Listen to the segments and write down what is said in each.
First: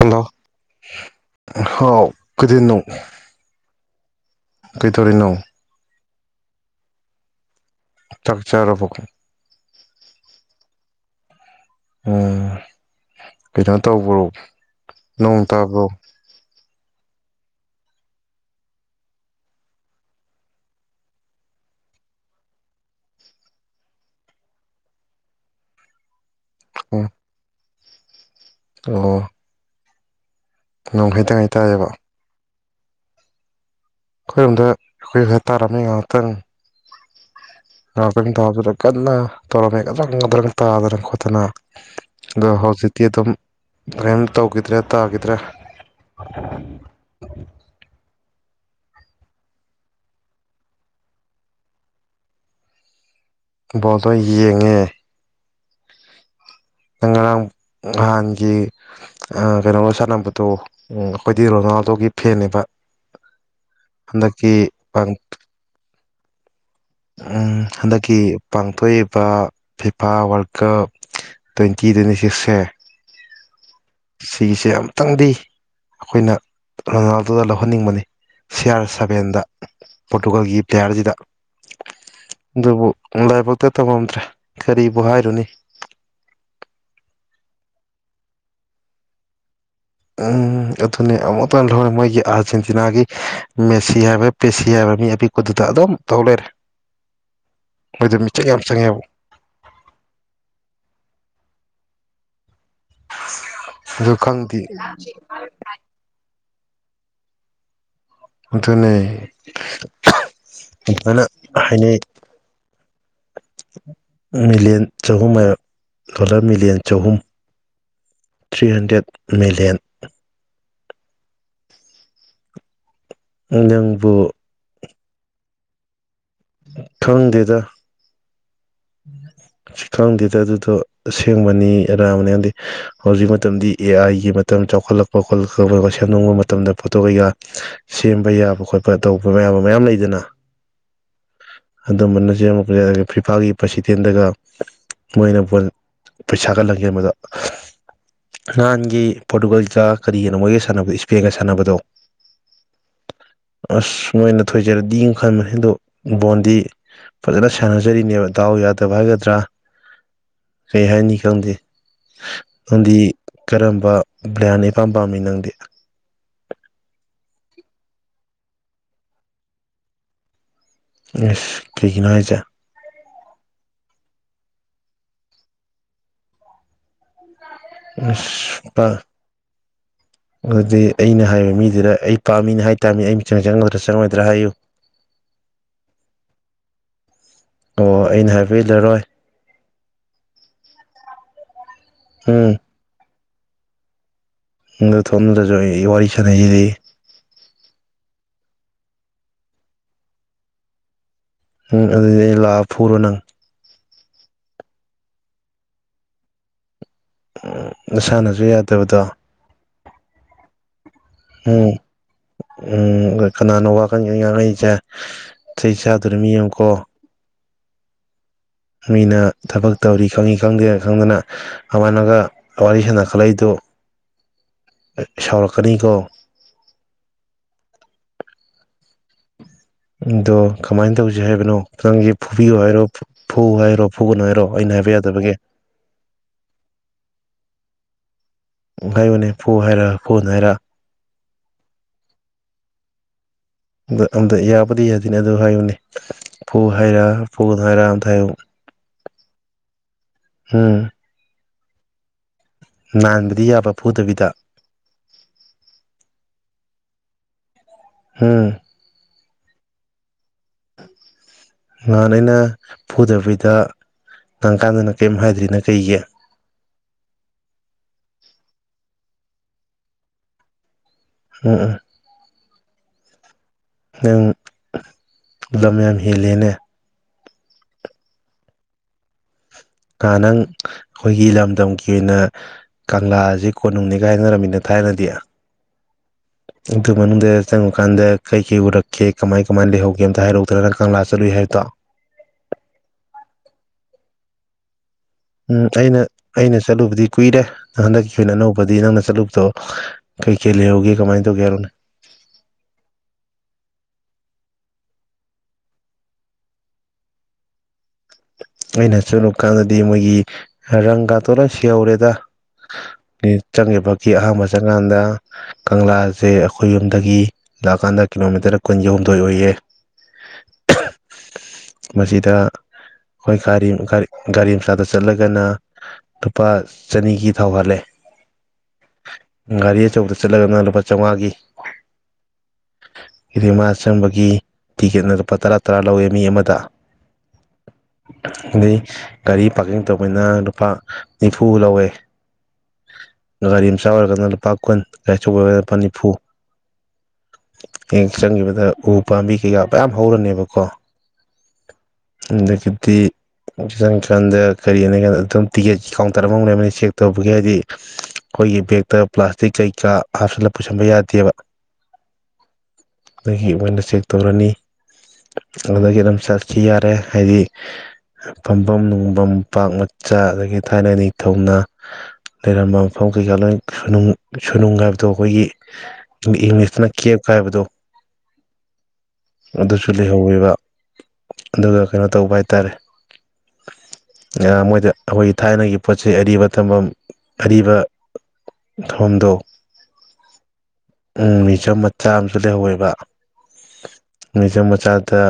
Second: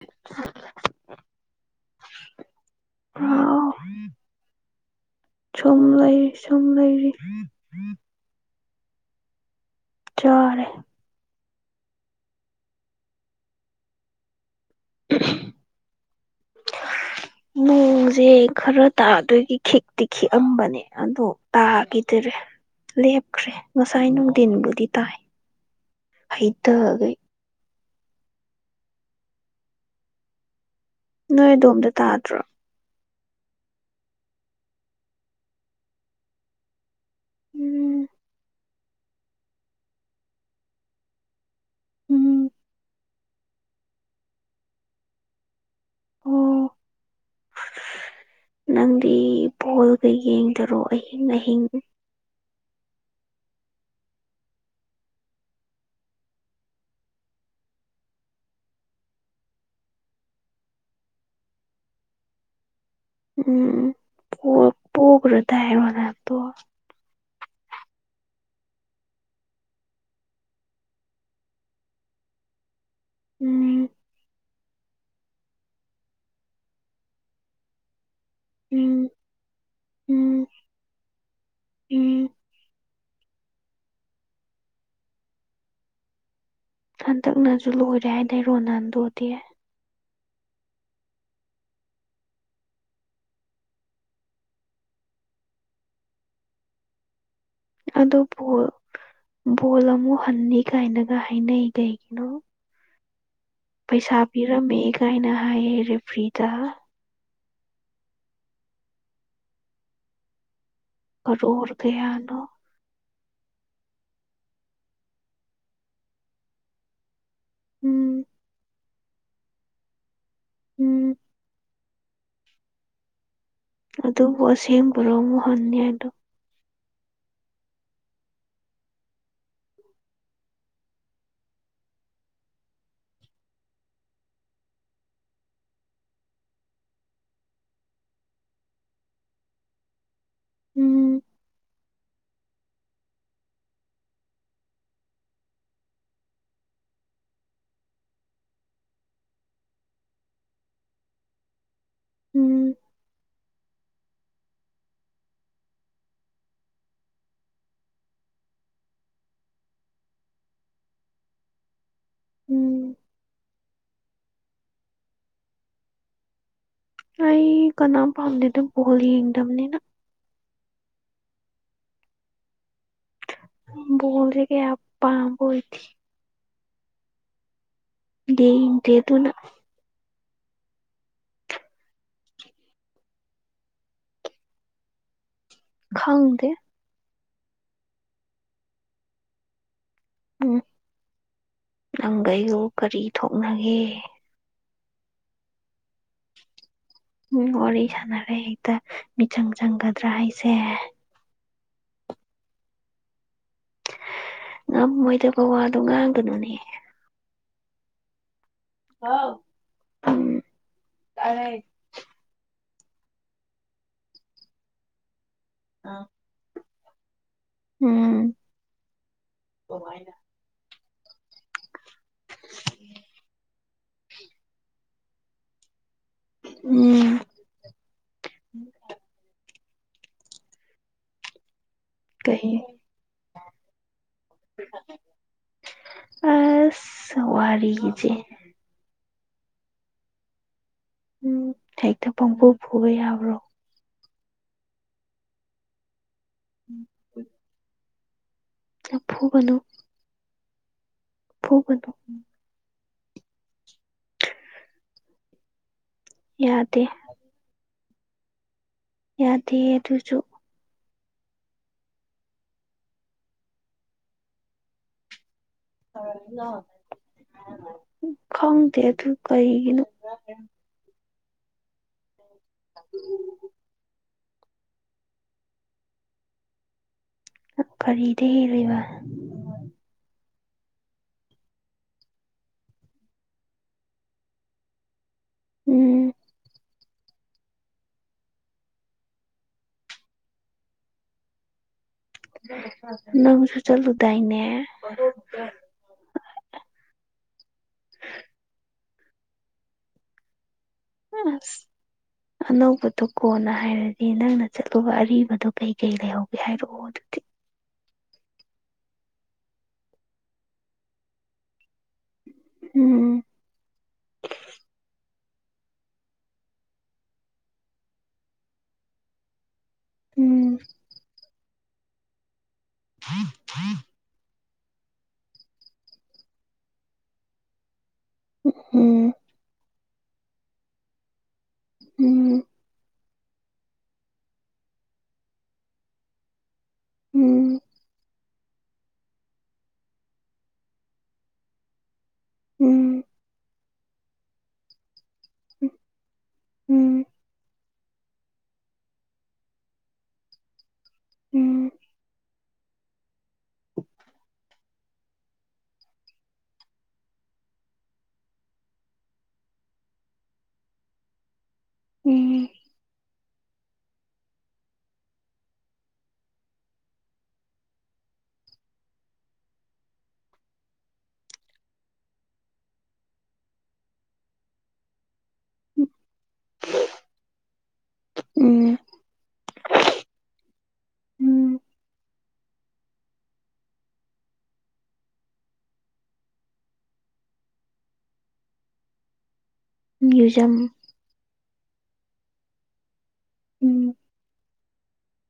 hello ꯍꯥꯎ ꯀꯩꯗꯧꯅꯣ ꯎꯝ [inaudible] ꯀꯩꯇꯧꯔꯤꯅꯣ ꯁꯨꯝ ꯂꯩꯔꯤ ꯁꯨꯝ ꯂꯩꯔꯤ ꯆꯥꯛ ꯆꯥꯔꯥꯕꯣ ꯆꯥꯔꯦ ꯀꯩꯅꯣ ꯇꯧꯕ꯭ꯔꯣ ꯅꯣꯡ ꯇꯥꯕ꯭ꯔꯣ [inaudible] ꯅꯣꯡꯁꯦ ꯈꯔ ꯇꯥꯗꯣꯏꯒꯤ ꯈꯤꯛꯇꯤ ꯈꯤꯛꯑꯝꯕꯅꯦ ꯑꯗꯣ ꯇꯥꯈꯤꯗꯔꯦ ꯂꯦꯞꯈ꯭ꯔꯦ ꯉꯁꯥꯏ ꯅꯨꯡꯊꯤꯟꯕꯨꯗꯤ ꯇꯥꯏ ꯎꯝ ꯍꯩꯊꯒꯩ ꯑꯣ ꯅꯣꯡ ꯍꯩꯇꯪ ꯅꯣꯏ ꯍꯩ ꯇꯥꯏꯌꯦꯕ ꯑꯗꯣꯝꯗ ꯇꯥꯗ꯭ꯔꯣ ꯑꯩꯈꯣꯏꯔꯣꯝꯗ ꯑꯩꯈꯣꯏ ꯈꯔꯥ ꯇꯥꯔꯝꯃꯤ ꯉꯥꯏꯍꯥꯛꯇꯪ ꯎꯝ ꯉꯥꯏꯍꯛꯇꯪ ꯇꯥꯕꯗꯥ ꯀꯟꯅ ꯇꯧꯔꯝꯃꯦ ꯒꯗ꯭ꯔꯪ-ꯒꯗ꯭ꯔꯪ ꯇꯥꯗꯅ ꯈꯣꯠꯇꯅ ꯎꯝ ꯑꯗꯣ ꯍꯧꯖꯤꯛꯇꯤ ꯑꯗꯨꯝ ꯀꯔꯤꯝ ꯇꯧꯈꯤꯗ꯭ꯔꯦ ꯇꯥꯈꯤꯗ꯭ꯔꯦ ꯑꯣ ꯅꯪꯗꯤ ꯕꯣꯜꯒ ꯌꯦꯡꯗꯔꯣ ꯑꯍꯤꯡ-ꯑꯍꯤꯡ ꯕꯣꯜꯗꯣ ꯌꯦꯡꯉꯦ ꯅꯪ ꯉꯔꯥꯡ ꯅꯍꯥꯟꯒꯤ ꯀꯩꯅꯣ ꯁꯥꯟꯅꯕꯗꯣ ꯑꯩꯈꯣꯏꯗꯤ ꯔꯣꯅꯥꯜꯗꯣꯒꯤ ꯐꯦꯟꯅꯦꯕꯥ ꯎꯝ ꯕꯣꯜ ꯄꯣꯒꯔꯗꯥꯏ ꯔꯣꯅꯥꯜꯗꯣ ꯍꯟꯗꯛꯀꯤ ꯄꯥꯡꯊꯣꯛꯏꯕ ꯐꯤꯐꯥ ꯋꯥꯔꯜ ꯀꯞ ꯇ꯭ꯋꯦꯟꯇꯤ-ꯇ꯭ꯋꯦꯟꯇꯤ ꯁꯤꯛꯁꯦ ꯎꯝ ꯁꯤꯒꯤꯁꯦ ꯑꯃꯨꯛꯇꯪꯗꯤ ꯑꯩꯈꯣꯏꯅ ꯔꯣꯅꯥꯜꯗꯣꯗ ꯂꯧꯍꯟꯅꯤꯡꯕꯅꯤ ꯁꯤꯑꯥꯔ ꯎꯝ ꯁꯚꯦꯟꯗ ꯎꯝ ꯄꯣꯔꯇꯨꯒꯜꯒꯤ ꯄ꯭ꯂꯦꯌꯥꯔꯁꯤꯗ ꯎꯝ ꯑꯗꯨꯕꯨ ꯂꯥꯏꯕꯛꯇ ꯇꯃꯝꯗꯔ꯭ꯦ ꯀꯔꯤꯕꯨ ꯍꯥꯏꯔꯨꯅꯤ ꯍꯟꯗꯛꯅꯁꯨ ꯂꯣꯏꯔꯦ ꯍꯥꯏꯗꯥꯏ ꯔꯣꯅꯥꯜꯗꯣꯗꯤ ꯑꯗꯨꯅꯤ ꯑꯃꯨꯛꯇꯪꯗ ꯃꯣꯏꯒꯤ ꯑꯥꯔꯖꯦꯟꯇꯤꯅꯥꯒꯤ ꯃꯦꯁꯤ ꯍꯥꯏꯕ ꯄꯦꯁꯤ ꯍꯥꯏꯕ ꯃꯤ ꯑꯄꯤꯛꯄꯗꯨꯗ ꯑꯗꯨꯝ ꯇꯧꯍ ꯂꯩꯔꯦ ꯑꯗꯣ ꯃꯣꯏꯗꯣ ꯕꯣ ꯃꯤꯆꯪ ꯌꯥꯝ ꯆꯪꯉꯦꯕ ꯕꯣꯜ ꯑꯃꯨꯛ ꯍꯟꯅꯤ ꯀꯥꯏꯅꯒ ꯍꯥꯏꯅꯩ ꯀꯩꯒꯤꯅꯣ ꯑ ꯄꯩꯁꯥ ꯄꯤꯔꯝꯃꯦ ꯀꯥꯏꯅ ꯍꯥꯏꯌꯦ ꯔꯦꯐ꯭ꯔꯤꯗ ꯑꯗꯨꯇꯣ ꯅ ꯏꯅ ꯀꯔꯣꯔ ꯍꯥꯏꯅ ꯀꯌꯥꯅꯣ ꯃꯤꯂꯤꯌꯟ ꯆꯍꯨꯝ ꯗꯣꯂꯔ ꯃꯤꯂꯤꯌꯟ ꯆꯍꯨꯝ ꯎꯝ ꯊ꯭ꯔꯤ ꯍꯟꯗ꯭ꯔꯦꯠ ꯃꯤꯂꯤꯌꯟ ꯎꯝ ꯅꯪꯕꯨ ꯑꯗꯨꯕꯨ ꯑꯁꯦꯡꯕ꯭ꯔꯣ ꯑꯃꯨꯛ ꯍꯟꯅꯤ ꯍꯥꯏꯗꯣ ꯈꯪꯗꯦꯗꯥ ꯁꯤ ꯈꯪꯗꯦꯗ ꯑꯗꯨꯗꯣ ꯑꯁꯦꯡꯕꯅꯤ ꯑꯔꯥꯟꯕꯅꯤ ꯈꯪꯗꯦ ꯍꯧꯖꯤꯛ ꯃꯇꯝꯗꯤ ꯑꯦ ꯑꯥꯏꯒꯤ ꯃꯇꯝ ꯆꯥꯎꯈꯠꯂꯛꯄ ꯈꯣꯠꯂꯛꯄ ꯁꯦꯝꯅꯤꯡꯕ ꯃꯇꯝꯗ ꯐꯣꯇꯣ ꯀꯩꯀꯥ ꯁꯦꯝꯕ ꯌꯥꯕ ꯈꯣꯠꯄ ꯇꯧꯕ ꯃꯌꯥꯝꯕ ꯃꯌꯥꯝ ꯂꯩꯗꯅ ꯎꯝ ꯑꯗꯨꯝꯕꯅ ꯁꯦꯝꯄꯁ ꯑꯗꯨꯒ ꯐꯤꯐꯥꯒꯤ ꯄ꯭ꯔꯁꯤꯗꯦꯟꯗꯒ ꯃꯣꯏꯅ ꯄꯩꯁꯥ ꯀꯜꯍꯟꯒꯦ ꯃꯗ ꯅꯍꯥꯟꯒꯤ ꯄꯣꯔꯇꯨꯒꯜꯒ ꯀꯔꯤꯒꯤꯅꯣ ꯃꯣꯏꯒ ꯁꯥꯟꯅꯕꯗꯣ ꯏꯁꯄꯦꯟꯒ ꯁꯥꯟꯅꯕꯗꯣ ꯎꯝ ꯑꯁ ꯅꯣꯏꯅ ꯊꯣꯏꯖꯔꯗꯤꯅ ꯈꯟꯕꯅꯦ ꯑꯗꯣ ꯕꯣꯟꯗꯤ ꯐꯖꯅ ꯁꯥꯟꯅꯖꯔꯤꯅꯦꯕ ꯗꯥꯎ ꯌꯥꯗꯕ ꯍꯥꯏꯒꯗ꯭ꯔꯥ ꯀꯩ ꯍꯥꯏꯅꯤ ꯈꯪꯗꯦ ꯎꯝ ꯅꯪꯗꯤ ꯀꯔꯝꯕ ꯕ꯭ꯔꯥꯟꯅꯤꯄꯥꯝ ꯄꯥꯝꯃꯤ ꯅꯪꯗꯤ ꯑꯩ ꯀꯅꯥꯝ ꯄꯥꯝꯗꯦꯗꯣ ꯕꯣꯜ ꯌꯦꯡꯗꯕꯅꯤꯅ ꯑꯦ ꯀꯩꯒꯤꯅꯣ ꯍꯥꯏꯁꯦ ꯣꯔꯒꯦ ꯄꯥꯝꯕꯣ ꯏꯗꯤ ꯑꯣꯏꯗꯦ ꯄꯨꯁꯄ ꯌꯦꯡꯗꯦ ꯑꯗꯨꯅ ꯑꯗꯨꯗꯤ ꯑꯩꯅ ꯍꯥꯏꯔꯤꯕ ꯃꯤꯗꯨꯗ ꯑꯩ ꯄꯥꯝꯃꯤꯅꯤ ꯍꯥꯏꯇꯥꯥꯔꯃꯤꯅꯦ ꯑꯩ ꯃꯤꯆꯤꯟ ꯆꯪꯒꯗ꯭ꯔꯥ ꯆꯪꯉꯣꯏꯗ꯭ꯔꯥ ꯍꯥꯏꯌꯨ [unintelligible] ꯈꯪꯗꯦ ꯑꯣ ꯑꯩꯅ ꯍꯥꯏꯕꯤꯂꯔꯣꯏ ꯎꯝ ꯎꯝ ꯅꯪꯒꯩꯒꯣ ꯀꯔꯤ ꯊꯣꯛꯅꯒꯦ ꯗ ꯊꯕꯗꯁꯨ ꯑꯩ ꯋꯥꯔꯤ ꯁꯥꯟꯅꯩꯁꯤꯗꯤ ꯎꯝ ꯋꯥꯔꯤ ꯁꯥꯟꯅꯔꯦ ꯍꯦꯛꯇ ꯃꯤꯆꯪ ꯆꯪꯒꯗ꯭ꯔꯥ ꯍꯥꯏꯁꯦ ꯎꯝ ꯑꯗꯨꯗꯤ ꯑꯩ ꯂꯥꯛꯑ ꯐꯨꯔꯣ ꯅꯪ ꯉꯥꯡ ꯃꯣꯏꯗ ꯕꯋꯥꯗꯣ ꯉꯥꯡꯒꯅꯨꯅꯦ ꯁꯥꯟꯅꯁꯨ ꯌꯥꯗꯕꯗ [unintelligible] ꯇꯥꯔꯦ ꯎꯝ ꯎꯝ ꯀꯅꯥꯅꯣ ꯋꯥꯈꯜꯒꯤ ꯉꯥꯡꯅꯛꯁꯦ ꯆꯩꯩ ꯑ ꯆꯥꯗꯨꯔꯃꯌꯨꯝ ꯀ ꯎꯝ ꯃꯤꯅ ꯊꯕꯛ ꯇꯧꯔꯤ ꯈꯪꯉꯤ ꯈꯪꯗꯦ ꯈꯪꯗꯅ ꯑꯃꯅꯒ ꯋꯥꯔꯤ ꯁꯥꯟꯅꯈꯠꯂꯛꯏꯗꯨ ꯁꯥꯎꯔꯛꯀꯅꯤꯀꯣ ꯎꯝ ꯑꯗꯣ ꯀꯃꯥꯏꯅ ꯇꯧꯁꯤ ꯍꯥꯏꯕꯅꯣ ꯈꯤꯪꯁꯦ ꯐꯨꯕꯤꯌ ꯀꯩ ꯍꯥꯏꯔꯣ ꯐꯧ ꯍꯥꯏꯔꯣ ꯐꯨꯒꯨꯟ ꯍꯥꯏꯔꯣ ꯑꯩꯅ ꯍꯥꯏꯕ ꯌꯥꯗꯕꯒꯤꯦ ꯑ ꯁꯋꯥꯔꯤꯖ ꯍꯥꯏꯩꯕꯅꯦ ꯐꯨ ꯍꯥꯏꯔꯥ ꯐꯣꯟ ꯍꯥꯏꯔ ꯎꯝ ꯍꯛꯇ ꯄꯥꯡꯕꯨ ꯄꯨꯕ ꯌꯥꯕ꯭ꯔꯣ ꯑ ꯑꯝ ꯌꯥꯕꯨꯗꯤ ꯌꯥꯗꯣꯏꯅꯤ ꯑꯗꯨ ꯍꯥꯏꯌꯅꯦ ꯐꯨ ꯍꯥꯏꯔꯥ ꯐꯨꯅ ꯍꯥꯏꯔ ꯑꯝꯇ ꯍꯥꯏꯌꯨ ꯂꯐꯨꯒꯅꯨ ꯎꯝ ꯐꯨꯒꯅꯣ ꯅꯥꯟꯕꯗꯤ ꯌꯥꯕ ꯐꯨꯗꯕꯤꯗ ꯌꯥꯗꯦ ꯍꯝ ꯌꯥꯗꯦ ꯑꯗꯨꯖꯨ ꯉꯍꯥꯟ ꯑꯩꯅ ꯐꯨꯗꯕꯤꯗ ꯅꯥꯟ ꯀꯥꯟꯗꯅ ꯀꯔꯤꯝ ꯍꯥꯏꯗ꯭ꯔꯤꯅ ꯀꯩꯒꯤ ꯈꯪꯗꯦ ꯇꯨ ꯀꯩꯅ ꯎꯝ ꯎꯝ ꯎꯝ ꯅꯪ ꯂꯝ ꯌꯥꯝ ꯍꯦꯜꯂꯦꯅꯦ ꯀꯔꯤꯗ ꯍꯦꯜꯜꯂꯤꯕ ꯉ ꯅꯪ ꯑꯩꯈꯣꯏꯒꯤ ꯂꯝꯗꯝꯒꯤ ꯑꯣꯏꯅ ꯀꯪꯂꯥꯁꯤ ꯀꯣꯟꯅꯨꯡꯅꯤꯒꯥꯏꯅꯔꯝꯃꯤꯅ ꯊꯥꯏꯅꯗꯤ ꯎꯝ ꯑꯗꯨ ꯃꯅꯨꯡꯗ ꯆꯪꯉꯨꯀꯥꯟꯗ ꯀꯩ ꯀꯩ ꯎꯔꯛꯀꯦ ꯀꯃꯥꯏ ꯀꯃꯥꯏꯅ ꯂꯩꯍꯧꯒꯦ ꯑꯝꯇ ꯍꯥꯏꯔꯛ ꯎꯗꯅ ꯅꯪ ꯀꯪꯂꯥ ꯆꯠꯂꯨꯏ ꯍꯥꯏꯕꯗꯣ ꯅꯪꯁꯨ ꯆꯂꯨꯗꯥꯏꯅꯦ ꯎꯝ ꯑꯩꯅ ꯑꯩꯅ ꯆꯠꯂꯨꯕꯗꯤ ꯀꯨꯏꯔꯦ ꯍꯟꯗꯛꯀꯤ ꯑꯣꯏꯅ ꯑꯅꯧꯕꯗꯤ ꯅꯪꯅ ꯆꯠꯂꯨꯕꯗꯣ ꯀꯩ ꯀꯩ ꯂꯩꯍꯒꯦ ꯑꯁ ꯑꯅꯧꯕꯗꯤ ꯀꯣꯟꯅ ꯍꯥꯏꯔꯗꯤ ꯅꯪꯅ ꯆꯠꯂꯨꯕ ꯑꯔꯤꯕꯗꯣ ꯀꯩ ꯀꯩ ꯂꯩꯍꯧꯒꯦ ꯍꯥꯏꯔꯛꯑꯣ ꯑꯗꯨꯗꯤ ꯑꯩꯅ ꯆꯠꯂꯨ ꯀꯥꯟꯗꯗꯤ ꯃꯣꯏꯒꯤ ꯔꯪꯒꯥꯗꯣ ꯂꯣꯢꯅ ꯁꯤ ꯍꯧꯔꯦꯗ ꯎꯝ ꯆꯪꯒꯤꯕꯒꯤ ꯑꯍꯥꯟꯕ ꯆꯪꯀꯥꯟꯗ ꯀꯪꯂꯥꯁꯦ ꯑꯩꯈꯣꯏ ꯌꯨꯝꯗꯒꯤ ꯂꯥꯛꯀꯥꯟꯗ ꯀꯤꯂꯣꯃꯤꯇꯔ ꯀꯨꯟꯒꯍꯨꯝꯗꯣꯏ ꯑꯣꯏꯌꯦ ꯎꯝ ꯃꯁꯤꯗ ꯑꯩꯈꯣꯏ ꯒꯥꯔꯤ ꯒꯥꯔꯤ ꯒꯥꯔꯤ ꯃꯆꯥꯗ ꯆꯠꯂꯒꯅ ꯂꯨꯄꯥ ꯆꯅꯤꯒꯤ ꯊꯥꯎ ꯍꯥꯜꯂꯦ ꯎꯝ ꯒꯥꯔꯤ ꯑꯆꯧꯕꯗ ꯆꯠꯂꯒꯅ ꯂꯨꯄꯥ ꯆꯧꯉꯥꯒꯤ ꯎꯝ ꯔꯤꯃꯥ ꯆꯪꯕꯒꯤ ꯇꯤꯛꯀꯦꯠꯅ ꯂꯨꯄꯥ ꯇꯔꯥ ꯇꯔꯥ ꯂꯧꯋꯦ ꯃꯤ ꯑꯃꯗ ꯎꯝ ꯑꯗꯩ ꯒꯥꯔꯤ ꯄꯥꯔꯀꯤꯡ ꯇꯧꯕꯩꯅ ꯂꯨꯄꯥ ꯅꯤꯐꯨ ꯂꯧꯋꯦ ꯎꯝ ꯒꯥꯔꯤ ꯃꯆꯥ ꯑꯣꯏꯔꯒꯅ ꯂꯨꯄꯥ ꯀꯨꯟ ꯒꯥꯔꯤ ꯑꯆꯧꯕꯔꯒꯅ ꯂꯨꯄꯥ ꯅꯤꯐꯨ ꯎꯝ ꯍꯦꯛ ꯆꯪꯒꯤꯕꯗ ꯎ ꯄꯥꯝꯕꯤ ꯀꯩꯀꯥ ꯃꯌꯥꯝ ꯍꯧꯔꯅꯦꯕꯀꯣ ꯎꯝ ꯑꯗꯒꯤ ꯗꯤ ꯆꯪꯒꯤꯀꯥꯟꯗ ꯀꯔꯤ ꯍꯥꯏꯅ ꯀꯥꯟꯗ ꯑꯗꯨꯝ ꯇꯤꯛꯀꯦꯠ ꯀꯥꯎꯟꯇꯔ ꯃꯅꯨꯡꯗ ꯂꯩꯔꯝꯃꯅꯤ ꯆꯦꯛ ꯇꯧꯕꯒꯤ ꯍꯥꯏꯗꯤ ꯑꯩꯈꯣꯏꯒꯤ ꯕꯦꯛꯇ ꯄ꯭ꯂꯥꯁꯇꯤꯛ ꯀꯩꯀꯥ ꯍꯥꯞꯆꯜꯂ ꯄꯨꯁꯟꯕ ꯌꯥꯗꯦꯕ ꯎꯝ ꯑꯗꯒꯤ ꯃꯣꯏꯅ ꯆꯦꯛ ꯇꯧꯔꯅꯤ ꯑꯗꯨꯗꯒꯤ ꯑꯗꯨꯝ ꯆꯠꯈꯤ ꯌꯥꯔꯦ ꯍꯥꯏꯗꯤ ꯐꯝꯐꯝ ꯅꯨꯡꯐꯝ ꯄꯥꯛ ꯃꯆꯥ ꯑꯗꯒꯤ ꯊꯥꯏꯅ ꯅꯤꯡꯊꯧꯅ ꯂꯩꯔꯝꯕ ꯃꯐꯝ ꯀꯩꯀꯥ ꯂꯣꯏ ꯁꯨꯅꯨꯡ ꯁꯨꯅꯨꯡ ꯍꯥꯏꯕꯗꯣ ꯑꯩꯈꯣꯏꯒꯤ ꯎꯝ ꯏꯪꯂꯤꯁꯇꯅ ꯀꯦꯞ ꯀꯥ ꯍꯥꯏꯕꯗꯣ ꯎꯝ ꯑꯗꯨꯁꯨ ꯂꯩꯍꯧꯋꯦꯕ ꯑꯗꯨꯒ ꯀꯩꯅꯣ ꯇꯧꯕ ꯍꯥꯏꯇꯥꯔꯦ ꯍꯦꯔꯥ ꯃꯣꯏꯗ ꯑꯩꯈꯣꯏꯒꯤ ꯊꯥꯏꯅꯒꯤ ꯄꯣꯠ ꯆꯩ ꯑꯔꯤꯕ ꯊꯝꯐꯝ ꯑꯔꯤꯕ ꯊꯣꯝꯗ ꯃ꯭ꯌꯨꯖꯝ ꯎꯝ ꯃꯤꯌꯨꯖꯝ ꯃꯆꯥ ꯑꯃꯁꯨ ꯂꯩꯍꯧꯋꯦꯕ ꯎꯝ ꯃꯤꯌꯨꯖꯝ ꯃꯆꯥ ꯗ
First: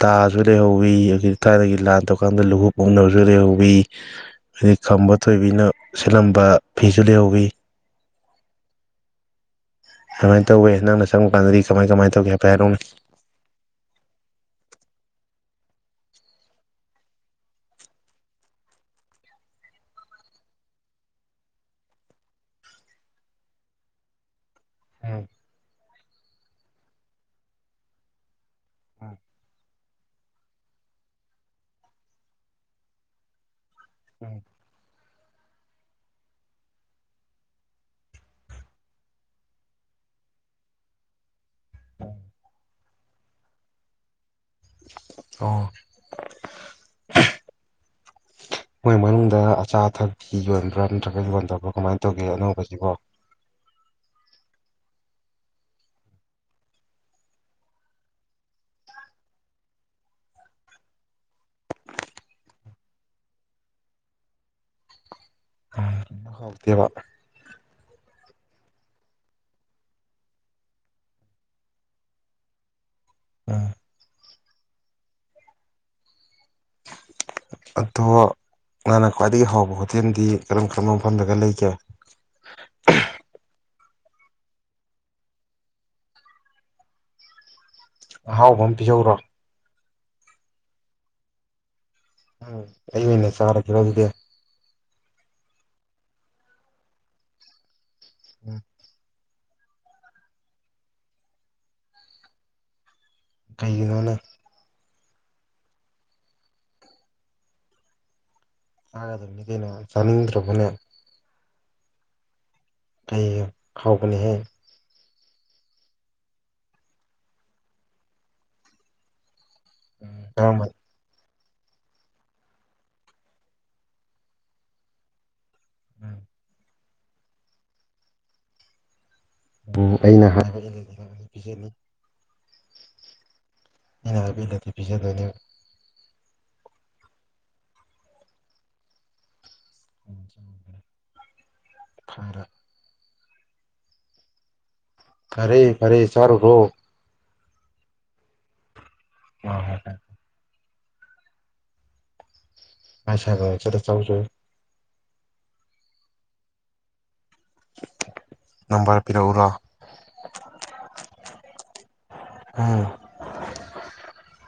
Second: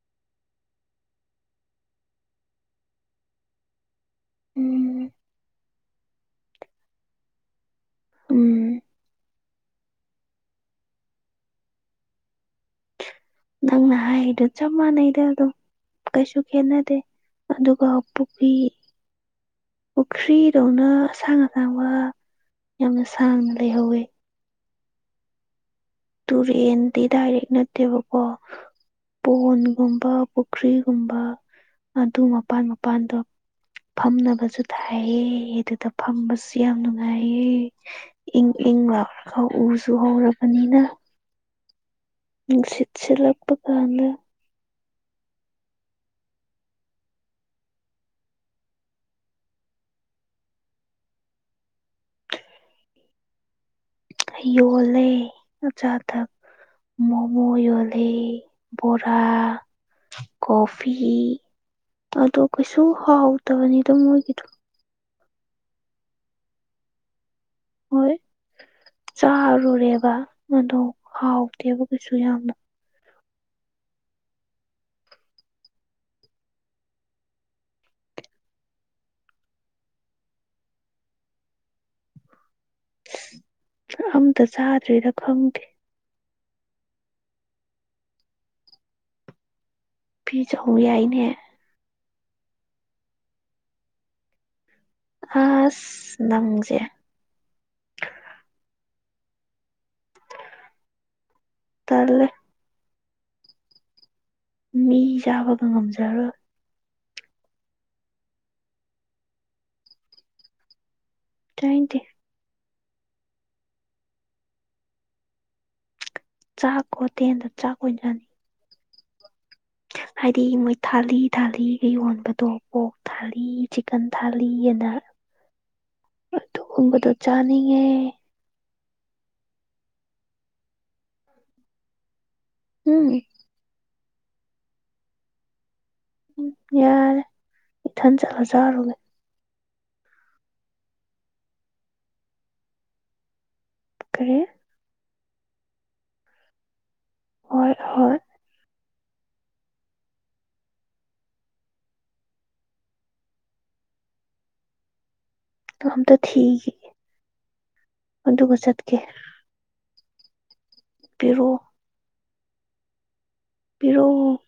ꯇꯥꯁꯨ ꯂꯩꯍꯧꯋꯤ ꯑꯩꯈꯣꯏ ꯊꯥꯏꯅꯗꯒꯤ ꯂꯥꯟ ꯇꯧꯔꯀꯥꯟꯗ ꯂꯨꯍꯨꯞ ꯎꯞꯅꯕꯁꯨ ꯂꯩꯍꯧꯋꯤ ꯑꯩꯗꯩ ꯈꯝꯕ ꯊꯣꯏꯕꯤꯅ ꯁꯦꯠꯂꯝꯕ ꯐꯤꯁꯨ ꯂꯩꯍꯧꯋꯤ ꯎꯝ ꯀꯃꯥꯏꯅ ꯇꯧꯋꯦ ꯅꯪꯅ ꯆꯪꯉꯨꯀꯥꯟꯗꯗꯤ ꯀꯃꯥꯏ ꯀꯃꯥꯏꯅ ꯇꯧꯒꯦ ꯍꯥꯏꯐꯦꯠ ꯍꯥꯏꯔꯛꯎꯅꯦ ꯅꯪ ꯍꯥꯏꯔꯤꯗꯣ ꯆꯞ ꯃꯥꯟꯅꯩꯗ ꯑꯗꯨꯝ ꯀꯩꯁꯨ ꯈꯦꯠꯅꯗꯦ ꯑꯗꯨꯒ ꯄꯨꯕꯤ ꯄꯨꯈ꯭ꯔꯤꯗꯧꯅ ꯑꯁꯥꯡ ꯑꯁꯥꯡꯕ ꯌꯥꯝꯅ ꯁꯥꯡꯅ ꯂꯩꯍꯧꯋꯦ ꯎꯝ ꯇꯨꯔꯦꯟꯗꯤ ꯗꯥꯏꯔꯦꯛ ꯅꯠꯇꯦꯕꯀꯣ ꯎꯝ ꯄꯣꯟꯒꯨꯝꯕ ꯄꯨꯈ꯭ꯔꯤꯒꯨꯝꯕ ꯑꯗꯨ ꯃꯄꯥꯟ ꯃꯄꯥꯟꯗꯣ ꯎꯝ ꯐꯝꯅꯕꯖꯨ ꯊꯥꯏꯌꯦ ꯑꯗꯨꯗ ꯐꯝꯕꯖꯨ ꯌꯥꯝ ꯅꯨꯡꯉꯥꯏꯌꯦ ꯏꯪ ꯏꯪ ꯂꯥꯎꯔꯒ ꯎꯁꯨ ꯍꯧꯔꯕꯅꯤꯅ ꯑ ꯅꯨꯡꯁꯤꯠ ꯁꯤꯂꯛꯄ ꯀꯥꯟꯗ ꯑꯣ ꯃꯣꯏ ꯃꯅꯨꯡꯗ ꯑꯆꯥ ꯑꯊꯛꯀꯤ ꯌꯣꯟꯕ꯭ꯔꯥ ꯅꯠꯇ꯭ꯔꯒ ꯌꯣꯟꯗꯕ꯭ꯔꯥ ꯀꯃꯥꯏꯅ ꯇꯧꯒꯦ ꯑꯅꯧꯕꯁꯤꯕꯣ ꯌꯣꯜꯂꯦ ꯑꯆꯥ ꯑꯊꯛ ꯃꯣꯃꯣ ꯌꯨꯜꯂꯤ ꯕꯣꯔꯥ ꯀꯣꯐꯤ ꯑꯗꯣ ꯀꯩꯁꯨ ꯍꯥꯎꯇꯕꯅꯤꯗ ꯃꯣꯏꯒꯤꯗꯣ [unintelligible] ꯍꯥꯎꯇꯦꯕ ꯍꯣꯏ ꯆꯥꯔꯨꯔꯦꯕ ꯑꯗꯣ ꯍꯥꯎꯇꯦꯕ ꯀꯩꯁꯨ ꯌꯥꯝꯅ ꯎꯝ ꯑꯗꯣ ꯅꯪꯅ ꯈ꯭ꯋꯥꯏꯗꯒꯤ ꯍꯥꯎꯕ ꯍꯣꯇꯦꯜꯗꯤ ꯀꯔꯝ ꯀꯔꯝꯕ ꯃꯐꯝꯗꯒ ꯂꯩꯒꯦ ꯑꯝꯇ ꯆꯥꯗ꯭ꯔꯤꯗ ꯈꯪꯗꯦ ꯑꯍꯥꯎꯕ ꯑꯃ ꯄꯤꯖꯧꯔꯣ ꯄꯤꯖꯧ ꯑꯣ ꯌꯥꯏꯅꯦ ꯎꯝ ꯍꯩ ꯑꯣꯏꯅ ꯆꯥꯔꯁꯤꯔꯣ ꯑꯗꯨꯗꯤ ꯑꯁ ꯅꯪꯁꯦ ꯎꯝ ꯇꯜꯂꯦ ꯀꯩꯒꯤꯅꯣꯅꯦ ꯃꯤ ꯆꯥꯕꯒ ꯉꯝꯖꯔꯣꯏ ꯆꯥꯒꯗꯕꯅꯤ ꯀꯩꯅꯣ ꯆꯥꯅꯤꯡꯗ꯭ꯔꯕꯅꯦ ꯆꯥꯅꯤꯡꯇꯦ ꯀꯩꯒꯤ ꯍꯥꯎꯕꯅꯤꯍꯦ ꯆꯥꯛ ꯈꯣꯠꯇꯦꯜꯗ ꯆꯥꯛ ꯑꯣꯏꯅ ꯍꯥꯏꯗꯤ ꯀꯔꯝꯕ ꯃ ꯊꯥꯂꯤ ꯊꯥꯂꯤꯒ ꯌꯣꯟꯕꯗꯣ ꯄꯣꯛ ꯊꯥꯂꯤ ꯆꯤꯛꯀꯟ ꯊꯥꯂꯤ ꯑꯅ ꯎꯝ ꯒꯨꯝꯕꯗꯣ ꯆꯥꯅꯤꯡꯉꯦ ꯎꯝ ꯑꯩꯅ ꯍꯥꯏ [inaudible] ꯍꯝ ꯑꯩꯅ ꯍꯥꯏꯕ ꯏꯜꯂꯗꯤ ꯄꯤꯖꯗꯣꯏꯅꯦꯕ ꯍꯝ ꯌꯥꯔꯦ ꯏꯊꯟ ꯆꯠꯂ ꯆꯥꯔꯨꯒꯦ [unintelligible] ꯈꯔ ꯀꯔꯤ ꯐꯔꯦ ꯐꯔꯦ ꯆꯥꯔꯨꯔꯣ ꯍꯣꯏ ꯍꯣꯏ [unintelligible] ꯉꯥꯏ ꯁꯒ ꯆꯦꯗ ꯆꯧꯁꯨ ꯍ ꯊ ꯑꯗꯨꯗꯨꯒ ꯆꯠꯀꯦ ꯅꯝꯕꯔ ꯄꯤꯔꯛꯎꯔꯣ ꯄꯤꯔꯣꯑꯣ ꯑꯥ ꯄꯤꯔꯛꯑꯣ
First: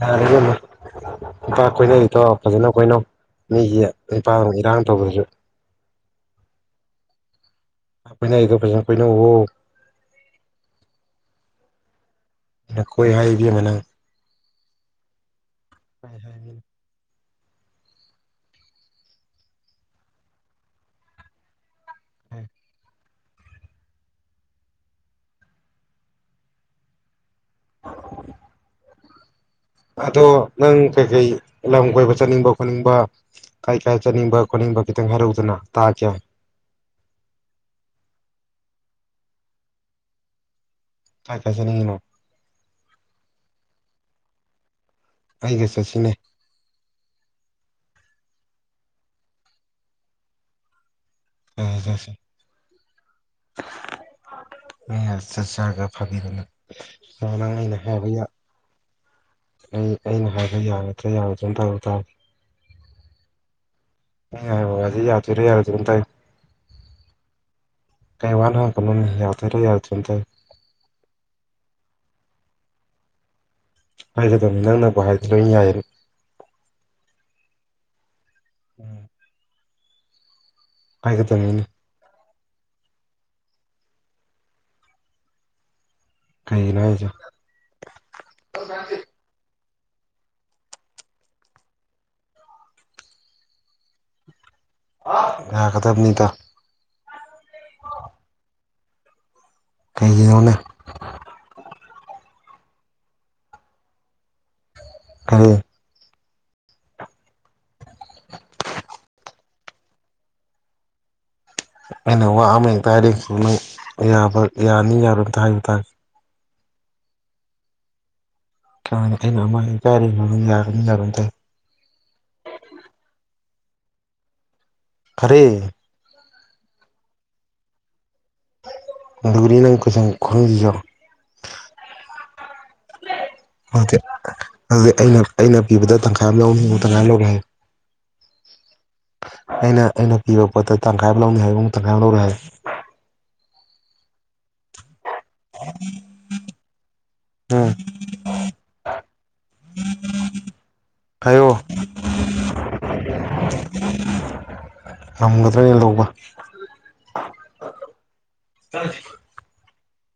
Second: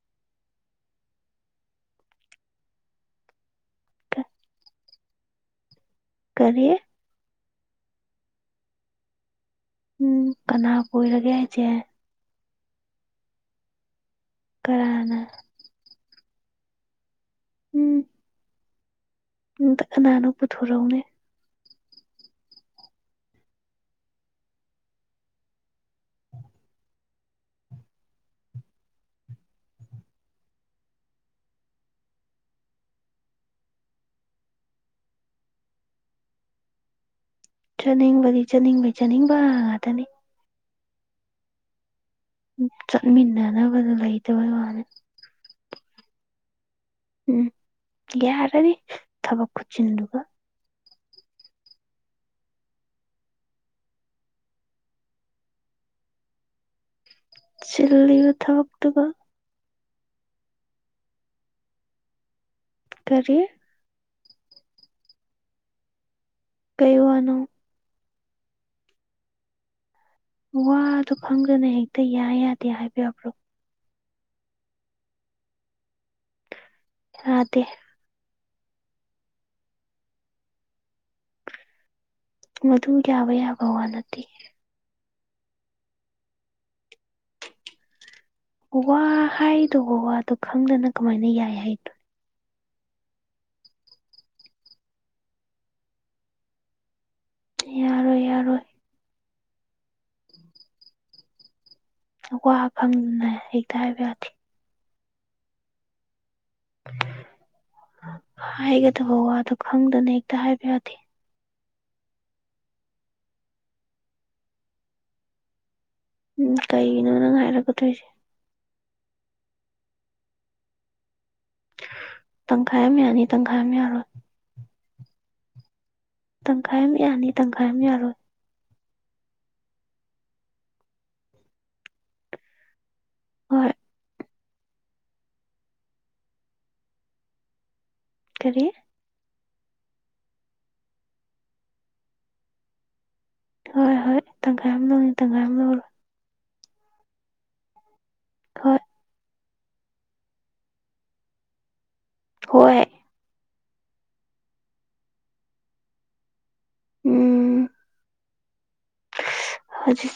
ꯌꯥꯔꯦ ꯏꯕꯦꯝꯃ ꯅꯨꯄꯥ ꯀꯣꯏꯅꯩꯗꯣ ꯐꯖꯅ ꯀꯣꯏꯅꯧ ꯃꯤꯒꯤ ꯅꯤꯄꯥꯗꯨꯗ ꯏꯔꯥꯡ ꯇꯧꯗꯔꯁꯨ ꯀꯔꯤ ꯀꯣꯏꯅꯩꯗꯣ ꯐꯖꯅ ꯀꯣꯏꯅꯧꯑꯣ ꯎꯝ ꯀꯅꯥ ꯀꯣꯏꯔꯒꯦ ꯍꯥꯏꯁꯦ ꯅꯈꯣꯏ ꯍꯥꯏꯕꯤ ꯑꯃꯅꯪ ꯀꯅ ꯍ ꯍꯣꯏ ꯎꯝ ꯀꯅꯥꯅꯣ ꯄꯨꯊꯣꯔꯛꯎꯅꯦ [unintelligible] ꯑꯗꯣ ꯅꯪ ꯀꯩꯀꯩ ꯂꯝ ꯀꯣꯏꯕ ꯆꯠꯅꯤꯡꯕ ꯈꯣꯠꯅꯤꯡꯕ ꯀꯥꯏ ꯀꯥꯏ ꯆꯠꯅꯤꯡꯕ ꯈꯣꯠꯅꯤꯡꯕ ꯈꯤꯇꯪ ꯍꯥꯏꯔꯧꯗꯅ ꯇꯥ ꯀꯦ ꯆꯠꯅꯤꯡꯕꯗꯤ ꯆꯥꯅꯤꯡꯕꯩ ꯆꯥꯅꯤꯡꯕ ꯉꯥꯛꯇꯅꯤ ꯊꯥꯏ ꯀꯁꯦ ꯅꯉꯅꯣ ꯎ ꯆꯠꯃꯤꯟꯅꯅꯕꯅꯕ ꯑꯗꯨ ꯂꯩꯇꯕꯩ ꯋꯥꯅꯤ ꯑꯩꯒ ꯁꯁꯤꯅꯦ ꯎꯝ ꯌꯥꯔꯗꯤ ꯊꯕꯛ ꯈꯨꯠꯁꯤꯤꯟꯗꯨꯒ ꯎꯝ ꯆꯁꯦ ꯃ ꯆꯠ ꯆꯔꯒ ꯐꯥꯕꯤꯔꯅ ꯁꯤꯤꯂꯤ ꯃ ꯊ ꯑꯣꯛꯇꯕ ꯑꯩ ꯑꯩꯅ ꯍꯥꯏꯕ ꯌꯥꯔꯗ꯭ꯔꯥ ꯌꯥꯔꯗ꯭ꯔꯅ ꯇꯧ ꯇꯥꯦ ꯀꯔꯤ ꯌꯥꯏ ꯍ ꯑꯗꯨꯗꯤ ꯌꯥꯗꯣꯏꯔꯥ ꯌꯥꯔꯣꯏꯗꯤ ꯑꯗꯨꯝ ꯇꯥꯏ ꯀꯩ ꯋꯥꯅ ꯀꯥꯏ ꯋꯥꯅ ꯍꯥ ꯀꯅꯣꯅꯦ ꯌꯥꯎ ꯇꯔ ꯌꯥꯎ ꯆꯇ ꯋꯥꯗꯣ ꯐꯪꯗꯅ ꯍꯦꯛꯇ ꯌꯥꯏ ꯌꯥꯗꯦ ꯍꯥꯏꯕꯤꯔꯕ꯭ꯔꯣ ꯍꯥꯏꯒꯗꯅꯤ ꯅꯪꯅꯕꯨ ꯍꯥꯏꯗ ꯂꯣꯏ ꯌꯥꯏ ꯑꯗꯦ ꯎꯝ ꯍꯥꯏꯒꯗꯅꯤ ꯃꯗꯨ ꯌꯥꯕ ꯌꯥꯕ ꯋꯥ ꯅꯠꯇꯦ ꯀꯩꯒꯤ ꯂ ꯍꯥꯏꯁꯦ ꯋꯥ ꯍꯥꯏꯗꯧꯕ ꯋꯥꯗꯣ ꯈꯪꯗꯅ ꯀꯃꯥꯏꯅ ꯌꯥꯏ ꯍꯥꯏꯗꯣ ꯌꯥꯒꯗꯕꯅꯤꯗ ꯌꯥꯔꯣꯏ ꯌꯥꯔꯣꯏ ꯀꯩꯒꯤꯣꯅ ꯋꯥ ꯈꯪꯗꯅ ꯍꯦꯛꯇ ꯍꯥꯏꯕ ꯌꯥꯗꯦ ꯑ ꯍꯥꯏꯒꯗꯕ ꯋꯥꯗꯣ ꯈꯪꯗꯅ ꯍꯦꯛꯇ ꯍꯥꯏꯕ ꯌꯥꯗꯦ ꯑꯩꯅ ꯋꯥ ꯑꯃ ꯍꯦꯛꯇ ꯍꯥꯏꯔꯁꯨ ꯅꯪ ꯌꯥꯕ ꯌꯥꯅꯤ ꯌꯥꯔꯣꯏꯅꯇ ꯍꯥꯏꯕ ꯇꯥꯒꯦ ꯎꯝ ꯀꯩꯒꯤꯅꯣ ꯅꯪ ꯍꯥꯏꯔꯛꯀꯗꯣꯏꯁꯦ ꯀꯅꯤ ꯑꯩꯅ ꯑꯃ ꯀꯥꯏꯔꯤꯝ ꯌꯥꯒꯅꯤ ꯌꯥꯔꯣꯏ ꯇꯥꯏ ꯇꯪꯈꯥꯏ ꯑꯃ ꯌꯥꯅꯤ ꯇꯪꯈꯥꯏ ꯑꯃ ꯌꯥꯔꯣꯏ ꯈꯔꯦ ꯇꯪꯈꯥꯏ ꯑꯃ ꯌꯥꯅꯤ ꯇꯪꯈꯥꯏ ꯑꯃ ꯌꯥꯔꯣꯏ ꯂꯒꯔꯤ ꯅꯝꯈꯁꯨ ꯈꯣꯡꯖꯖꯣ ꯍꯣꯏ ꯑꯣꯀꯦ ꯑꯗꯨꯗꯤ ꯑꯩꯅ ꯑꯩꯅ ꯄꯤꯕꯗ ꯇꯪꯈꯥꯏ ꯑꯃ ꯂꯧꯅꯤꯡꯣ ꯇꯪꯈꯥꯏ ꯂꯧꯔꯦ ꯍꯥꯏꯌꯦ ꯀꯔꯤꯦ ꯑꯩꯅ ꯑꯩꯅ ꯄꯤꯕ ꯄꯣꯠꯇ ꯇꯪꯈꯥꯏ ꯑꯃ ꯂꯧꯅꯤ ꯍꯥꯏ ꯇꯪꯈꯥꯏ ꯑꯃ ꯂꯧꯔꯦ ꯍꯥꯏ ꯍꯣꯏ ꯍꯣꯏ ꯇꯪꯈꯥꯏ ꯑꯃ ꯂꯧꯅꯤ ꯇꯪꯈꯥꯏ ꯑꯃ ꯂꯧꯔꯣꯏ ꯎꯝ ꯈꯣꯏ ꯍꯥꯏꯌꯣ ꯍꯣꯏ ꯎꯝ ꯉꯝꯒꯗ꯭ꯔꯦ ꯂꯧꯕ ꯎꯝ ꯑ ꯍꯧꯖꯤꯁꯤꯦ